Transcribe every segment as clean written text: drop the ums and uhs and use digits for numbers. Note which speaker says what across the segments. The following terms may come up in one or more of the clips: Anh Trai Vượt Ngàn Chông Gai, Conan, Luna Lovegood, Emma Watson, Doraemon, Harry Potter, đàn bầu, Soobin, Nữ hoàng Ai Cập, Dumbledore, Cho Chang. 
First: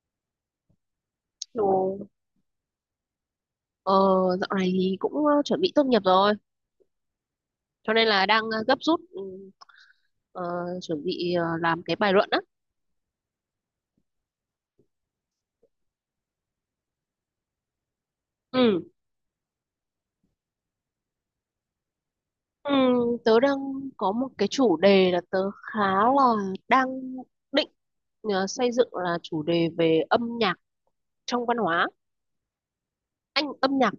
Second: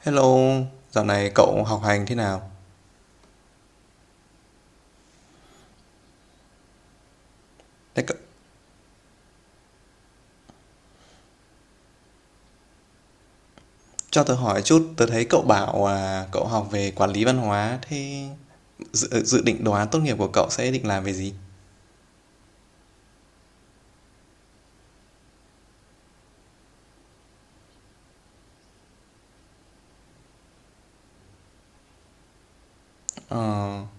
Speaker 1: Hello, dạo này cậu
Speaker 2: Ồ,
Speaker 1: học hành thế nào?
Speaker 2: ờ, dạo này thì cũng chuẩn bị tốt nghiệp rồi, cho
Speaker 1: Thế
Speaker 2: nên
Speaker 1: cậu,
Speaker 2: là đang gấp rút, ờ, chuẩn bị làm cái bài luận á.
Speaker 1: cho tớ hỏi chút, tớ thấy cậu bảo à, cậu học về quản lý văn hóa, thế
Speaker 2: Ừ.
Speaker 1: dự định đồ án tốt nghiệp của cậu sẽ định làm về gì?
Speaker 2: Ừ, tớ đang có một cái chủ đề là tớ khá là đang định xây dựng là chủ đề về âm nhạc trong văn hóa, anh âm nhạc,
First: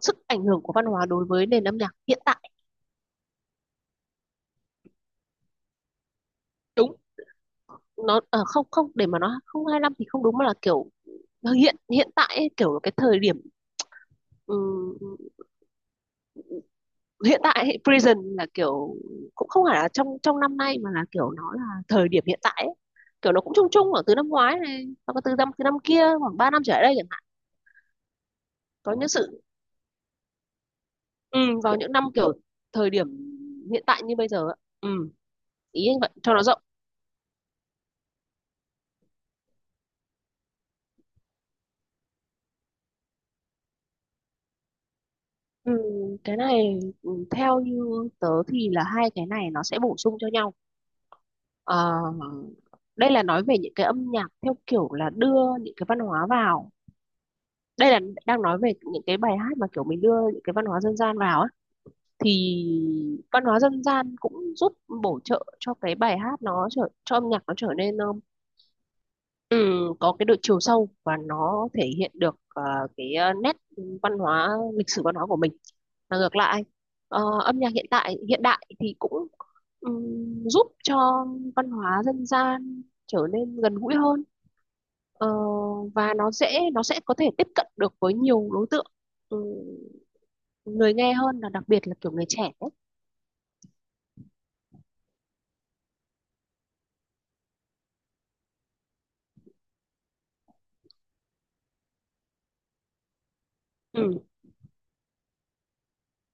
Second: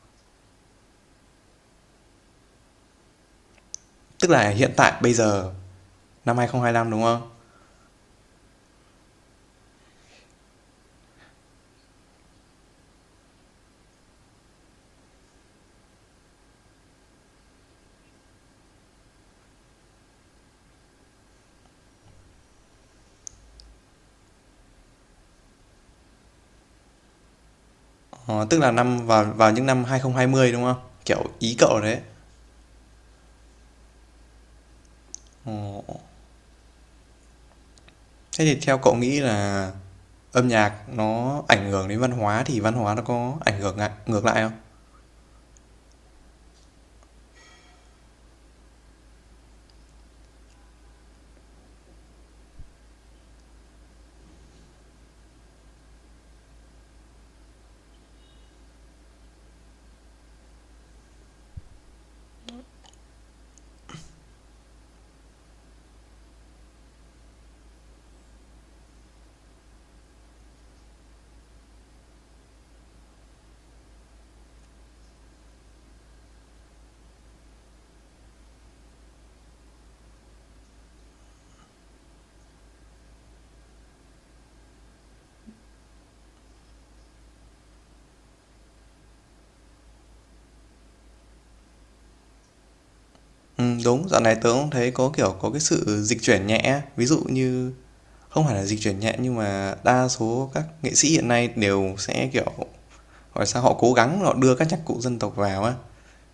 Speaker 2: sức ảnh hưởng của văn hóa đối với nền âm nhạc hiện tại.
Speaker 1: Tức là hiện tại bây giờ năm 2025
Speaker 2: Đúng,
Speaker 1: đúng không?
Speaker 2: nó không không để mà nó không 25 thì không đúng, mà là kiểu hiện hiện tại ấy, kiểu cái thời điểm, ừ, hiện tại thì Prison là kiểu cũng không phải là trong trong năm nay mà là kiểu nó là thời điểm hiện tại ấy. Kiểu nó cũng chung chung khoảng từ năm ngoái này hoặc là từ năm kia, khoảng 3 năm trở lại đây chẳng hạn,
Speaker 1: Ờ, tức là
Speaker 2: có
Speaker 1: năm
Speaker 2: những
Speaker 1: vào
Speaker 2: sự,
Speaker 1: vào những năm 2020 đúng không? Kiểu
Speaker 2: ừ,
Speaker 1: ý
Speaker 2: vào
Speaker 1: cậu
Speaker 2: những
Speaker 1: đấy.
Speaker 2: năm kiểu thời điểm hiện tại như bây giờ ạ. ừ,
Speaker 1: Ờ,
Speaker 2: ý anh vậy cho nó rộng.
Speaker 1: thế thì theo cậu nghĩ là âm nhạc nó ảnh hưởng đến văn hóa thì văn hóa nó có ảnh hưởng ngược lại không?
Speaker 2: Ừ, cái này, theo như tớ thì là hai cái này nó sẽ bổ sung cho nhau. Ờ, đây là nói về những cái âm nhạc theo kiểu là đưa những cái văn hóa vào. Đây là đang nói về những cái bài hát mà kiểu mình đưa những cái văn hóa dân gian vào á, thì văn hóa dân gian cũng giúp bổ trợ cho cái bài hát, nó trở cho âm nhạc nó trở nên, ừ, có cái độ chiều sâu và nó thể hiện được cái, nét văn hóa, lịch sử văn hóa của mình. Và ngược lại, âm nhạc hiện tại hiện đại thì cũng giúp cho văn hóa dân gian trở nên gần gũi hơn. Ờ, và nó dễ, nó sẽ có thể tiếp cận được với nhiều đối tượng, ừ, người nghe hơn, là đặc biệt là kiểu người trẻ ấy.
Speaker 1: Ừ, đúng, dạo này tớ cũng thấy có kiểu có cái sự dịch chuyển nhẹ, ví dụ như không phải là dịch chuyển nhẹ nhưng mà đa số các nghệ sĩ hiện nay đều sẽ, kiểu, hỏi sao, họ cố gắng
Speaker 2: Ừ.
Speaker 1: họ đưa các nhạc cụ dân tộc vào á.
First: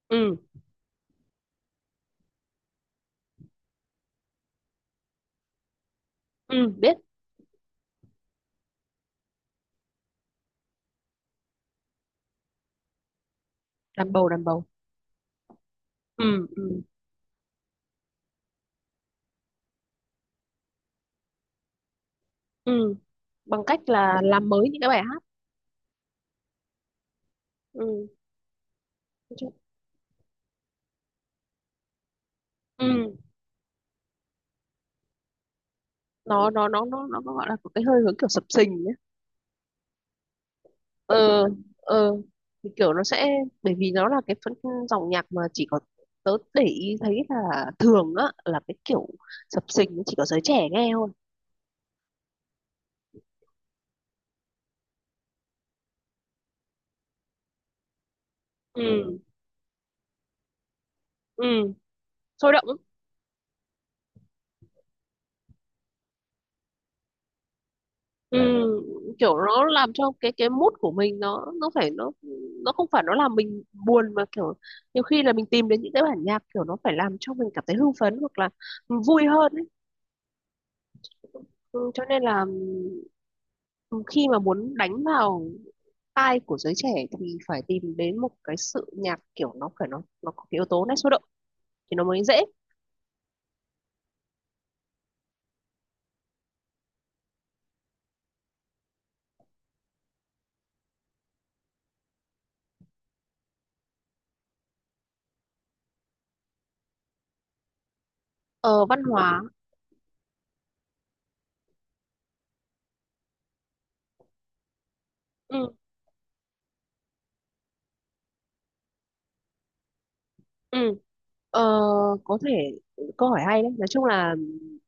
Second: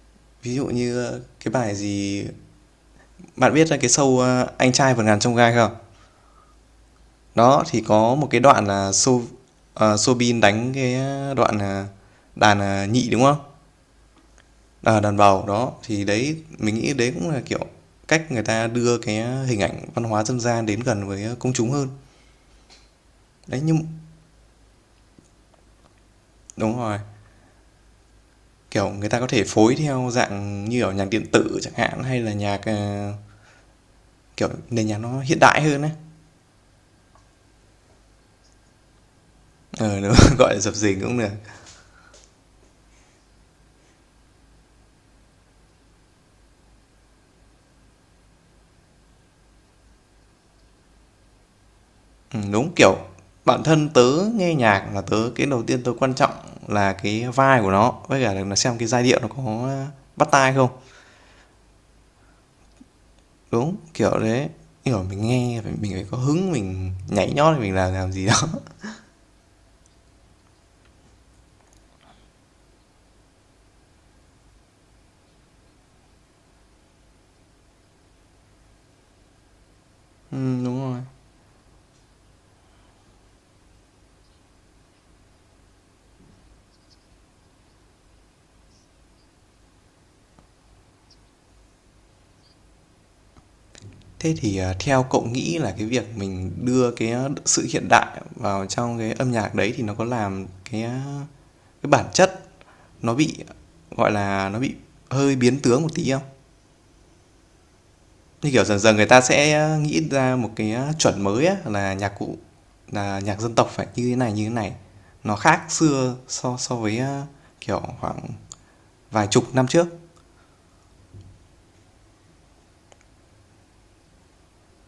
Speaker 2: Ừ.
Speaker 1: Ví dụ như cái bài gì bạn biết cái show, Anh Trai Vượt Ngàn Chông Gai không?
Speaker 2: Ừ. Biết.
Speaker 1: Đó, thì có một cái đoạn là Soobin đánh cái đoạn, à, đàn, à, nhị, đúng không?
Speaker 2: Đàn bầu, đàn bầu.
Speaker 1: Ờ, đàn bầu, đó, thì đấy
Speaker 2: Ừ. Ừ.
Speaker 1: mình nghĩ đấy cũng là, kiểu, cách người ta đưa cái hình ảnh văn hóa dân gian đến gần với công chúng hơn.
Speaker 2: Ừ.
Speaker 1: Đấy,
Speaker 2: Bằng
Speaker 1: nhưng
Speaker 2: cách là làm mới những cái bài hát.
Speaker 1: đúng rồi.
Speaker 2: Ừ.
Speaker 1: Kiểu người ta có thể phối theo dạng như ở nhạc điện tử chẳng hạn hay là nhạc
Speaker 2: Ừ.
Speaker 1: kiểu nền nhạc nó hiện đại hơn ấy.
Speaker 2: Nó gọi là có cái hơi hướng kiểu sập sình nhé.
Speaker 1: Ờ đúng, gọi là dập dình cũng được.
Speaker 2: Ờ. Ờ. Thì kiểu nó sẽ, bởi vì nó là cái dòng nhạc mà chỉ có, tớ để ý thấy là thường á là cái kiểu sập sình chỉ có giới trẻ nghe thôi.
Speaker 1: Ừ, đúng kiểu bản thân tớ nghe nhạc là tớ cái đầu tiên tớ quan trọng là cái vibe của nó với cả là xem cái giai điệu
Speaker 2: Ừ.
Speaker 1: nó có bắt tai không.
Speaker 2: Ừ. Sôi động lắm.
Speaker 1: Đúng, kiểu đấy. Kiểu mình nghe mình phải có hứng mình nhảy nhót thì mình làm gì
Speaker 2: ừ,
Speaker 1: đó.
Speaker 2: kiểu nó làm cho cái mood của mình, nó không phải nó làm mình buồn, mà kiểu nhiều khi là mình tìm đến những cái bản nhạc kiểu nó phải làm cho mình cảm thấy hưng phấn hoặc là vui hơn ấy.
Speaker 1: Ừ, đúng rồi.
Speaker 2: Ừ, cho nên là, ừ, khi mà muốn đánh vào tai của giới trẻ thì phải tìm đến một cái sự nhạc kiểu nó phải, nó có cái yếu tố nét sôi động thì nó mới dễ.
Speaker 1: Thế thì, ờ, theo cậu nghĩ là cái việc mình đưa cái, à, sự hiện đại vào trong cái âm nhạc đấy thì nó có làm cái, à, cái bản chất nó bị, gọi là, nó bị hơi biến tướng một tí không? Như kiểu dần
Speaker 2: Ờ,
Speaker 1: dần
Speaker 2: Văn
Speaker 1: người ta
Speaker 2: hóa.
Speaker 1: sẽ à, nghĩ ra một cái, à, chuẩn mới á là nhạc cụ là nhạc dân tộc phải như thế này, nó
Speaker 2: Ừ.
Speaker 1: khác xưa so so với, a, kiểu, khoảng vài chục năm trước.
Speaker 2: Ừ. Ờ, có thể câu hỏi hay đấy, nói chung là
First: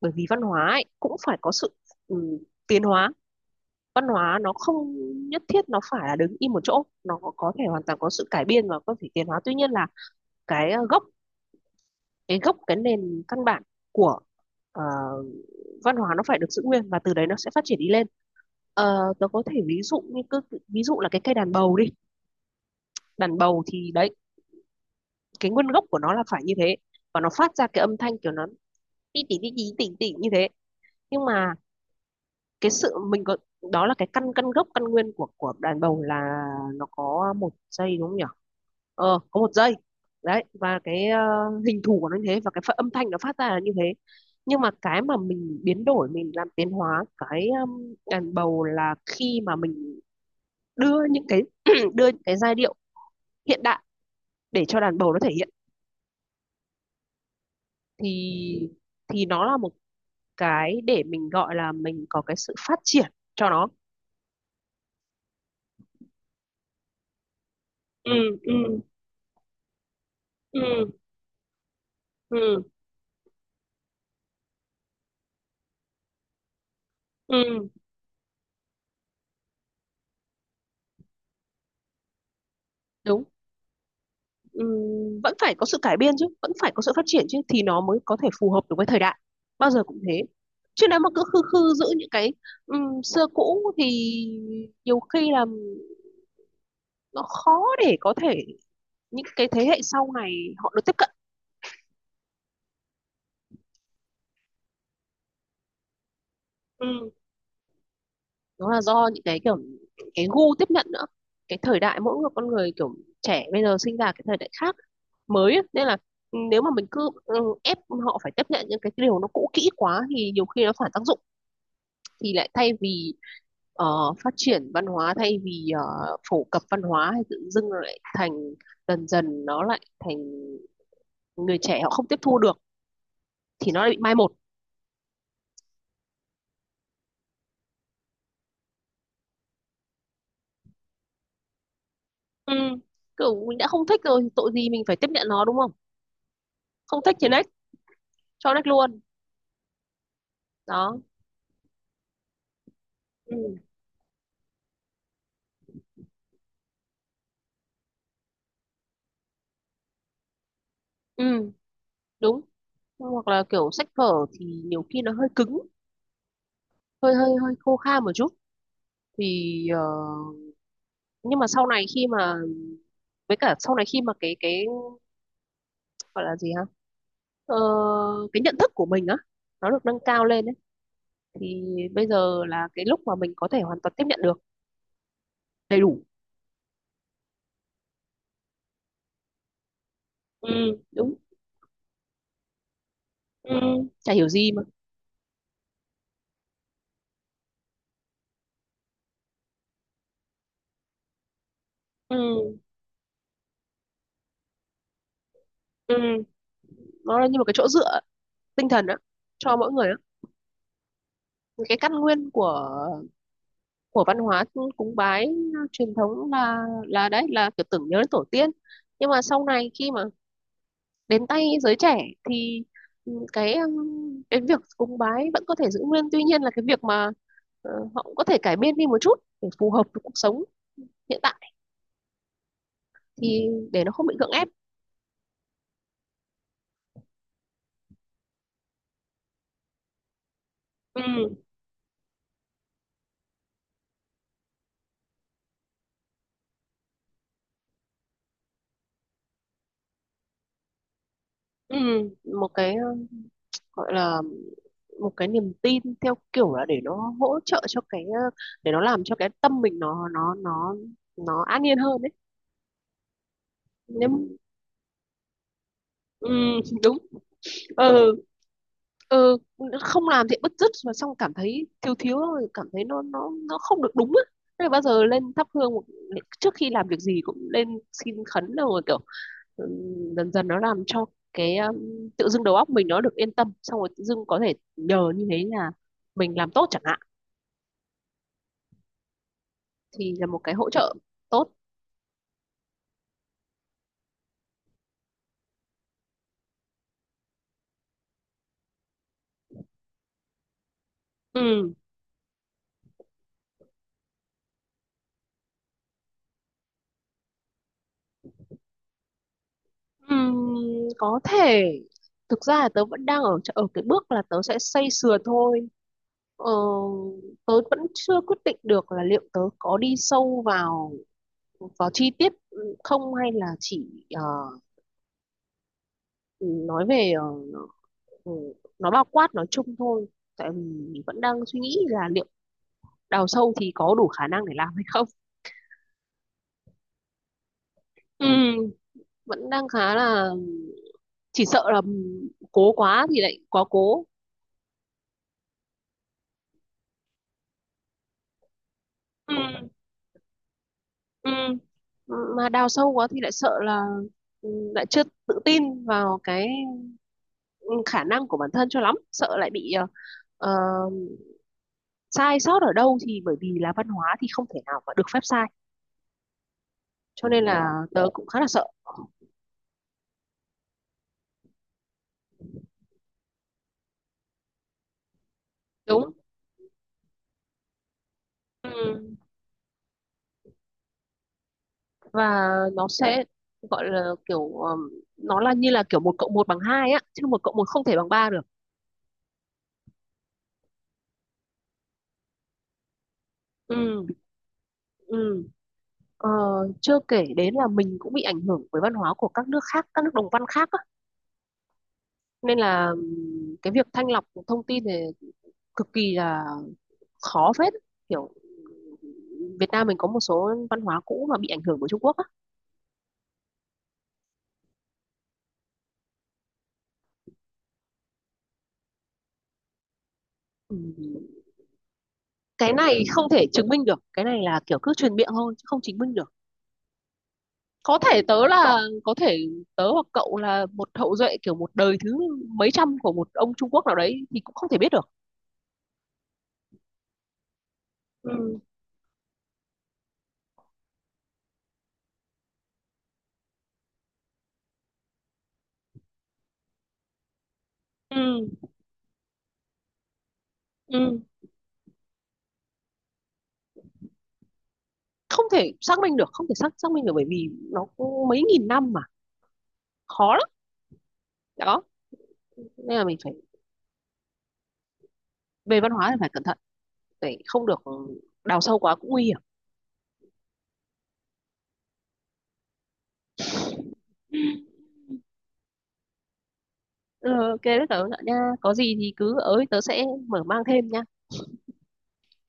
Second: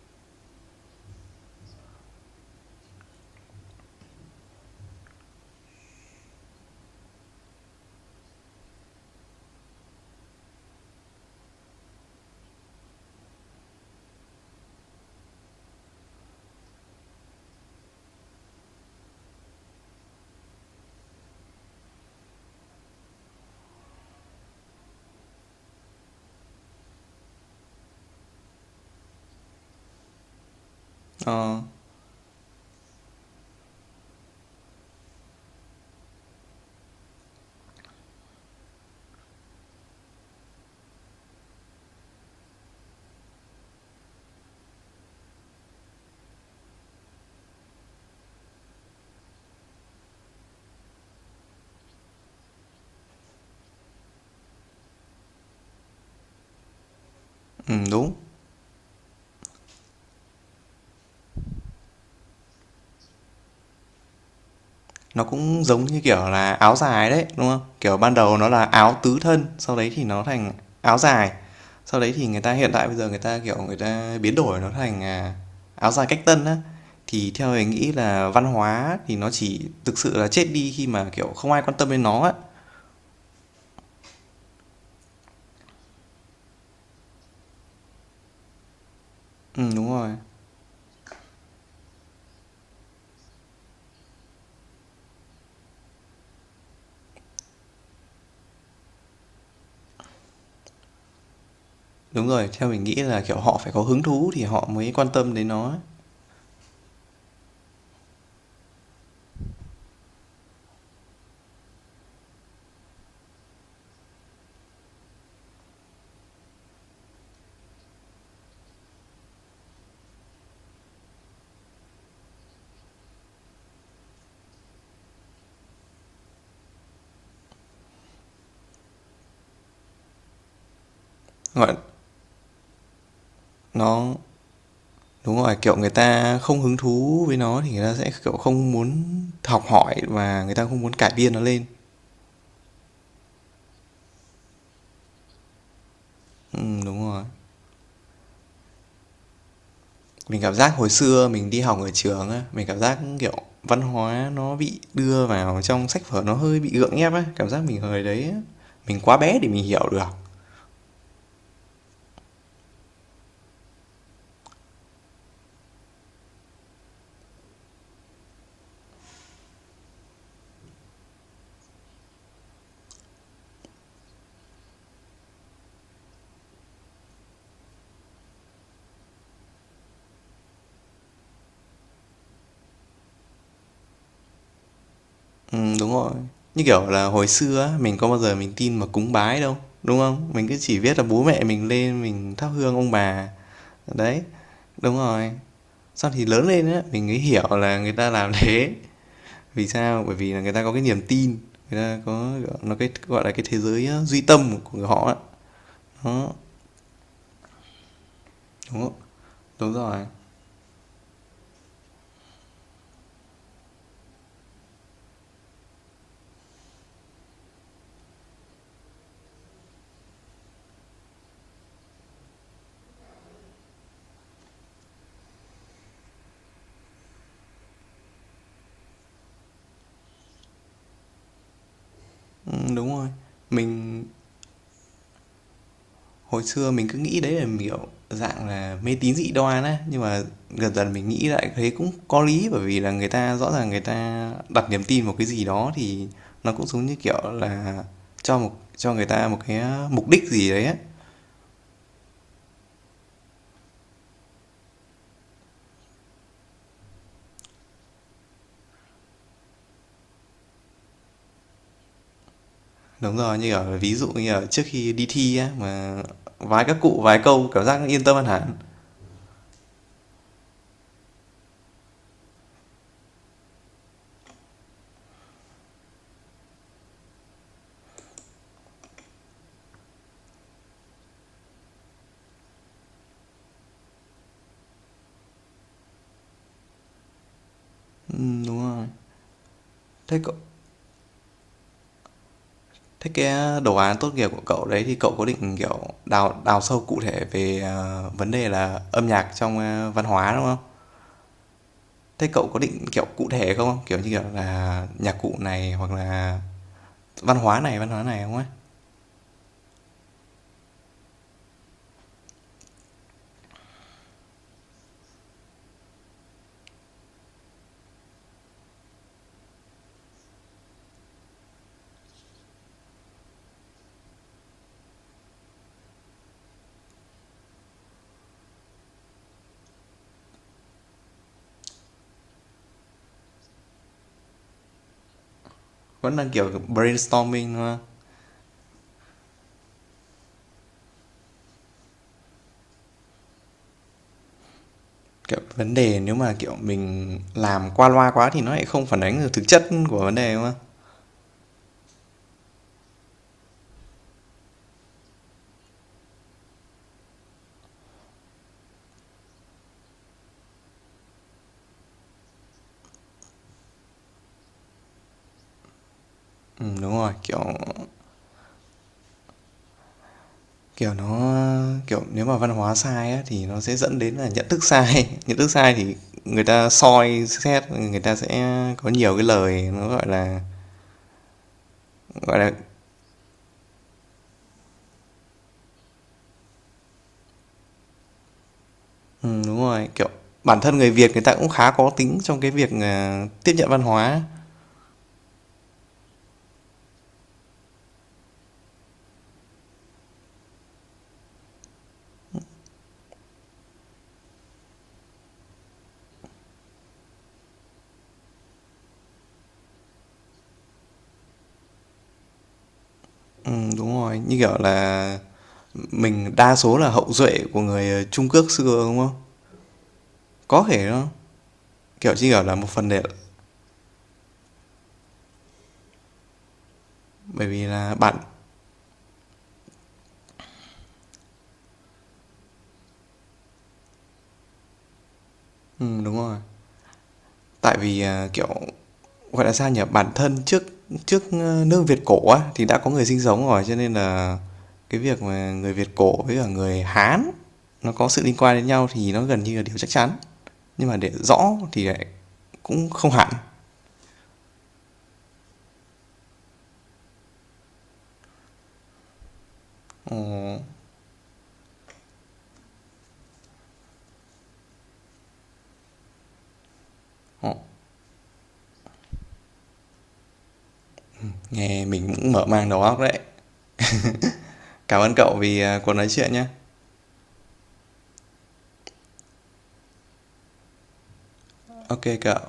Speaker 2: bởi vì văn hóa ấy, cũng phải có sự, ừ, tiến hóa. Văn hóa nó không nhất thiết nó phải là đứng im một chỗ, nó có thể hoàn toàn có sự cải biên và có thể tiến hóa. Tuy nhiên là cái ờ, gốc cái gốc cái nền căn bản của, ờ, văn hóa nó phải được giữ nguyên và từ đấy nó sẽ phát triển đi lên. Tớ có thể ví dụ như cứ ví dụ là cái cây đàn bầu đi. Đàn bầu thì đấy, cái nguyên gốc của nó là phải như thế, và nó phát ra cái âm thanh kiểu nó tí tí tí tí tỉ tỉ như thế. Nhưng mà
Speaker 1: Ờ,
Speaker 2: cái sự mình có, đó là cái căn căn gốc, căn nguyên của đàn bầu là nó có một dây đúng không nhỉ. Ờ, có một dây, đấy, và cái, hình thù của nó như thế, và cái âm thanh nó phát ra là như thế. Nhưng mà cái mà mình biến đổi, mình làm tiến hóa cái, đàn bầu là khi mà mình đưa những cái đưa những cái giai điệu hiện đại để cho đàn bầu nó thể hiện.
Speaker 1: đúng.
Speaker 2: Thì thì nó là một cái để mình gọi là mình có cái sự phát triển cho nó.
Speaker 1: Nó cũng giống như kiểu là áo dài đấy, đúng không? Kiểu ban đầu
Speaker 2: Ừ.
Speaker 1: nó
Speaker 2: Ừ.
Speaker 1: là áo tứ thân, sau đấy thì nó thành
Speaker 2: Ừ.
Speaker 1: áo dài. Sau đấy thì người ta
Speaker 2: Ừ.
Speaker 1: hiện tại bây giờ người ta kiểu người ta biến đổi nó thành à, áo dài cách tân á. Thì theo mình
Speaker 2: Ừ,
Speaker 1: nghĩ là văn hóa thì nó chỉ thực sự là chết đi khi mà kiểu không ai quan tâm đến nó á.
Speaker 2: đúng. Ừ, vẫn phải có sự cải biên chứ, vẫn phải có sự phát triển chứ thì nó mới có thể phù hợp được với thời đại.
Speaker 1: Ừ
Speaker 2: Bao giờ
Speaker 1: đúng
Speaker 2: cũng
Speaker 1: rồi.
Speaker 2: thế. Chứ nếu mà cứ khư khư giữ những cái, xưa cũ thì nhiều khi là nó khó để có thể những cái thế hệ sau này họ được tiếp cận.
Speaker 1: Đúng rồi, theo mình nghĩ là kiểu họ phải có hứng thú thì họ mới quan tâm đến nó.
Speaker 2: Ừ, đó là do những cái kiểu cái gu tiếp nhận nữa. Cái thời đại mỗi người, con người kiểu trẻ bây giờ sinh ra cái thời đại khác mới ấy. Nên là, nếu mà mình cứ, ép họ phải tiếp nhận những cái điều nó cũ kỹ quá thì nhiều khi nó phản tác dụng, thì lại thay vì ờ, phát triển văn hóa, thay vì phổ cập văn hóa, thì tự dưng nó lại thành, dần dần nó lại thành người
Speaker 1: Gọi
Speaker 2: trẻ họ không tiếp thu được thì nó lại bị mai
Speaker 1: nó
Speaker 2: một.
Speaker 1: Đúng rồi, kiểu, người ta không hứng thú với nó thì người ta sẽ, kiểu, không muốn học hỏi và người ta không muốn cải biên nó lên.
Speaker 2: Ừ. Kiểu mình đã không thích rồi thì tội gì mình phải tiếp nhận nó, đúng không.
Speaker 1: Đúng
Speaker 2: Không thích
Speaker 1: rồi.
Speaker 2: thì next, cho next luôn.
Speaker 1: Mình cảm giác hồi
Speaker 2: Đó.
Speaker 1: xưa mình đi học ở trường á, mình cảm giác, kiểu,
Speaker 2: Ừ.
Speaker 1: văn hóa nó bị đưa vào trong sách vở nó hơi bị gượng ép á, cảm giác mình hồi đấy á, mình quá bé để mình hiểu được.
Speaker 2: Ừ, đúng. Hoặc là kiểu sách vở thì nhiều khi nó hơi cứng, hơi hơi hơi khô khan một chút. Thì, nhưng mà sau này khi mà với cả sau này khi mà, cái gọi là gì ha, ờ, cái nhận thức của mình á, nó được nâng cao lên ấy. Thì bây giờ là cái lúc mà mình có thể hoàn toàn tiếp nhận được đầy
Speaker 1: Đúng
Speaker 2: đủ.
Speaker 1: rồi. Như kiểu là hồi xưa á, mình có bao giờ mình tin mà cúng bái đâu, đúng không? Mình
Speaker 2: Ừ,
Speaker 1: cứ chỉ biết là
Speaker 2: đúng.
Speaker 1: bố mẹ mình lên mình thắp hương ông bà,
Speaker 2: Ừ, chả
Speaker 1: đấy.
Speaker 2: hiểu gì mà.
Speaker 1: Đúng rồi. Sau thì lớn lên á, mình mới hiểu là người ta làm thế vì sao? Bởi vì là người ta có cái niềm tin, người ta có
Speaker 2: Ừ.
Speaker 1: nó cái gọi là cái thế giới duy tâm của người họ á.
Speaker 2: Ừ.
Speaker 1: Đó,
Speaker 2: Nó là như một cái chỗ dựa tinh
Speaker 1: đúng
Speaker 2: thần
Speaker 1: không?
Speaker 2: á, cho mỗi
Speaker 1: Đúng
Speaker 2: người á.
Speaker 1: rồi.
Speaker 2: Cái căn nguyên của văn hóa cúng bái truyền thống là đấy, là kiểu tưởng nhớ đến tổ tiên. Nhưng mà sau này khi mà đến tay giới trẻ thì, cái việc cúng bái vẫn có thể giữ nguyên, tuy nhiên là cái việc mà họ cũng có thể cải biên đi một chút để phù hợp với cuộc sống hiện tại,
Speaker 1: Đúng rồi.
Speaker 2: thì để nó
Speaker 1: Mình
Speaker 2: không bị gượng ép.
Speaker 1: hồi xưa mình cứ nghĩ đấy là kiểu dạng là mê tín dị đoan á, nhưng mà dần dần mình nghĩ
Speaker 2: Ừ.
Speaker 1: lại thấy cũng có lý bởi vì là người ta rõ ràng người ta đặt niềm tin vào cái gì đó thì nó cũng giống như kiểu là cho một cho người ta một cái mục đích gì đấy á.
Speaker 2: Ừ, một cái, gọi là một cái niềm tin theo kiểu là để nó hỗ trợ cho cái, để nó làm cho cái tâm mình, nó an yên hơn đấy.
Speaker 1: Đúng rồi, như ở ví dụ
Speaker 2: nếu
Speaker 1: như ở trước khi đi thi á, mà
Speaker 2: ừ,
Speaker 1: vái các
Speaker 2: Đúng.
Speaker 1: cụ vái câu cảm giác yên tâm
Speaker 2: Ừ.
Speaker 1: hơn hẳn.
Speaker 2: Ừ. Không làm thì bứt rứt, mà xong cảm thấy thiếu thiếu rồi, cảm thấy, nó không được đúng á. Thế là bao giờ lên thắp hương trước khi làm việc gì cũng lên xin khấn rồi kiểu. Ừ, dần dần nó làm cho cái, tự dưng đầu óc mình nó được yên tâm, xong rồi tự dưng có thể nhờ như thế là mình làm tốt chẳng hạn,
Speaker 1: Đúng rồi.
Speaker 2: thì
Speaker 1: Thế
Speaker 2: là
Speaker 1: cậu
Speaker 2: một cái hỗ trợ tốt.
Speaker 1: Thế cái à, đồ án tốt nghiệp của cậu đấy thì cậu có định, kiểu, đào đào sâu cụ thể về, ờ, vấn đề là âm nhạc trong, a, văn hóa, đúng không?
Speaker 2: Ừ.
Speaker 1: Thế cậu có định, kiểu, cụ thể không? Kiểu như, kiểu là, nhạc cụ này hoặc là văn hóa này không ấy?
Speaker 2: Ừ, có thể. Thực ra là tớ vẫn đang ở ở cái bước là tớ sẽ xây sửa thôi. Ờ, tớ vẫn chưa quyết định được là liệu tớ có đi sâu vào vào chi tiết không, hay là chỉ ờ, nói về, uh, nó bao quát nói chung thôi, tại vì vẫn đang suy nghĩ là liệu đào sâu thì có đủ khả năng để làm hay không.
Speaker 1: Vẫn đang, kiểu, brainstorming, đúng không?
Speaker 2: Ừ, vẫn đang khá là, chỉ sợ là cố quá thì lại quá cố.
Speaker 1: Kiểu, vấn đề nếu mà, kiểu, mình làm qua loa quá thì nó lại không phản ánh được
Speaker 2: Ừ.
Speaker 1: thực chất của vấn đề, đúng không?
Speaker 2: Ừ. Mà đào sâu quá thì lại sợ là, ừ, lại chưa tự tin vào cái khả năng của bản thân cho lắm, sợ lại bị, ờ, sai sót ở đâu thì, bởi vì là văn hóa thì không thể nào mà được phép sai,
Speaker 1: Đúng rồi,
Speaker 2: cho
Speaker 1: kiểu,
Speaker 2: nên là tớ cũng khá là sợ.
Speaker 1: kiểu, nó, kiểu, nếu mà văn hóa sai á thì nó sẽ dẫn đến là nhận thức sai. Nhận thức sai thì
Speaker 2: Đúng.
Speaker 1: người ta soi xét, người ta sẽ có
Speaker 2: Ừ.
Speaker 1: nhiều cái lời nó, gọi là, gọi
Speaker 2: Và
Speaker 1: là
Speaker 2: nó sẽ gọi là kiểu, nó là như là kiểu một cộng một bằng hai á, chứ một cộng một không thể bằng ba được.
Speaker 1: đúng rồi, kiểu, bản thân người Việt người ta cũng khá có tính trong cái việc, ờ, tiếp nhận văn
Speaker 2: Ừ.
Speaker 1: hóa.
Speaker 2: Ừ. Ờ, Chưa kể đến là mình cũng bị ảnh hưởng bởi văn hóa của các nước khác, các nước đồng văn khác á. Nên là, cái việc thanh lọc thông tin thì cực kỳ là khó phết, kiểu Việt Nam mình có một số văn hóa cũ mà bị ảnh hưởng bởi Trung Quốc á.
Speaker 1: Đúng rồi, như kiểu là, mình đa số là hậu duệ của người, ờ, Trung Quốc xưa, đúng không? Có thể đó,
Speaker 2: Ừ.
Speaker 1: kiểu, chỉ kiểu là, một
Speaker 2: Cái
Speaker 1: phần để
Speaker 2: này không thể chứng minh được, cái này là kiểu cứ truyền miệng thôi chứ không chứng minh được.
Speaker 1: bởi vì là bản
Speaker 2: Có thể tớ hoặc cậu là một hậu duệ kiểu một đời thứ mấy trăm của một ông Trung Quốc nào đấy thì cũng không thể biết được.
Speaker 1: đúng rồi, tại vì, à, kiểu
Speaker 2: Ừ.
Speaker 1: gọi là sao nhỉ bản thân trước trước ờ, nước Việt cổ á thì đã có người sinh sống rồi cho nên là cái việc mà người Việt cổ với cả người Hán nó có sự liên
Speaker 2: Ừ.
Speaker 1: quan đến nhau thì nó gần như là điều chắc chắn nhưng mà để
Speaker 2: Ừ.
Speaker 1: rõ thì lại cũng không hẳn.
Speaker 2: Không thể xác minh được, không thể xác xác minh được, bởi vì nó cũng mấy nghìn năm mà,
Speaker 1: Ờ,
Speaker 2: khó lắm. Đó, nên là mình phải, về văn hóa thì phải cẩn thận, để
Speaker 1: ờ,
Speaker 2: không được đào sâu quá cũng nguy hiểm.
Speaker 1: nghe mình cũng mở mang đầu óc đấy. Cảm ơn cậu vì cuộc nói chuyện nhé.
Speaker 2: Ừ, ok đấy tớ nha, có gì thì cứ ở tớ sẽ mở mang thêm nha.
Speaker 1: Ok cậu,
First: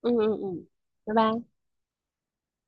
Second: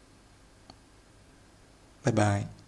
Speaker 2: Ừ. Ừ. Ừ. Bye bye.
Speaker 1: bye bye.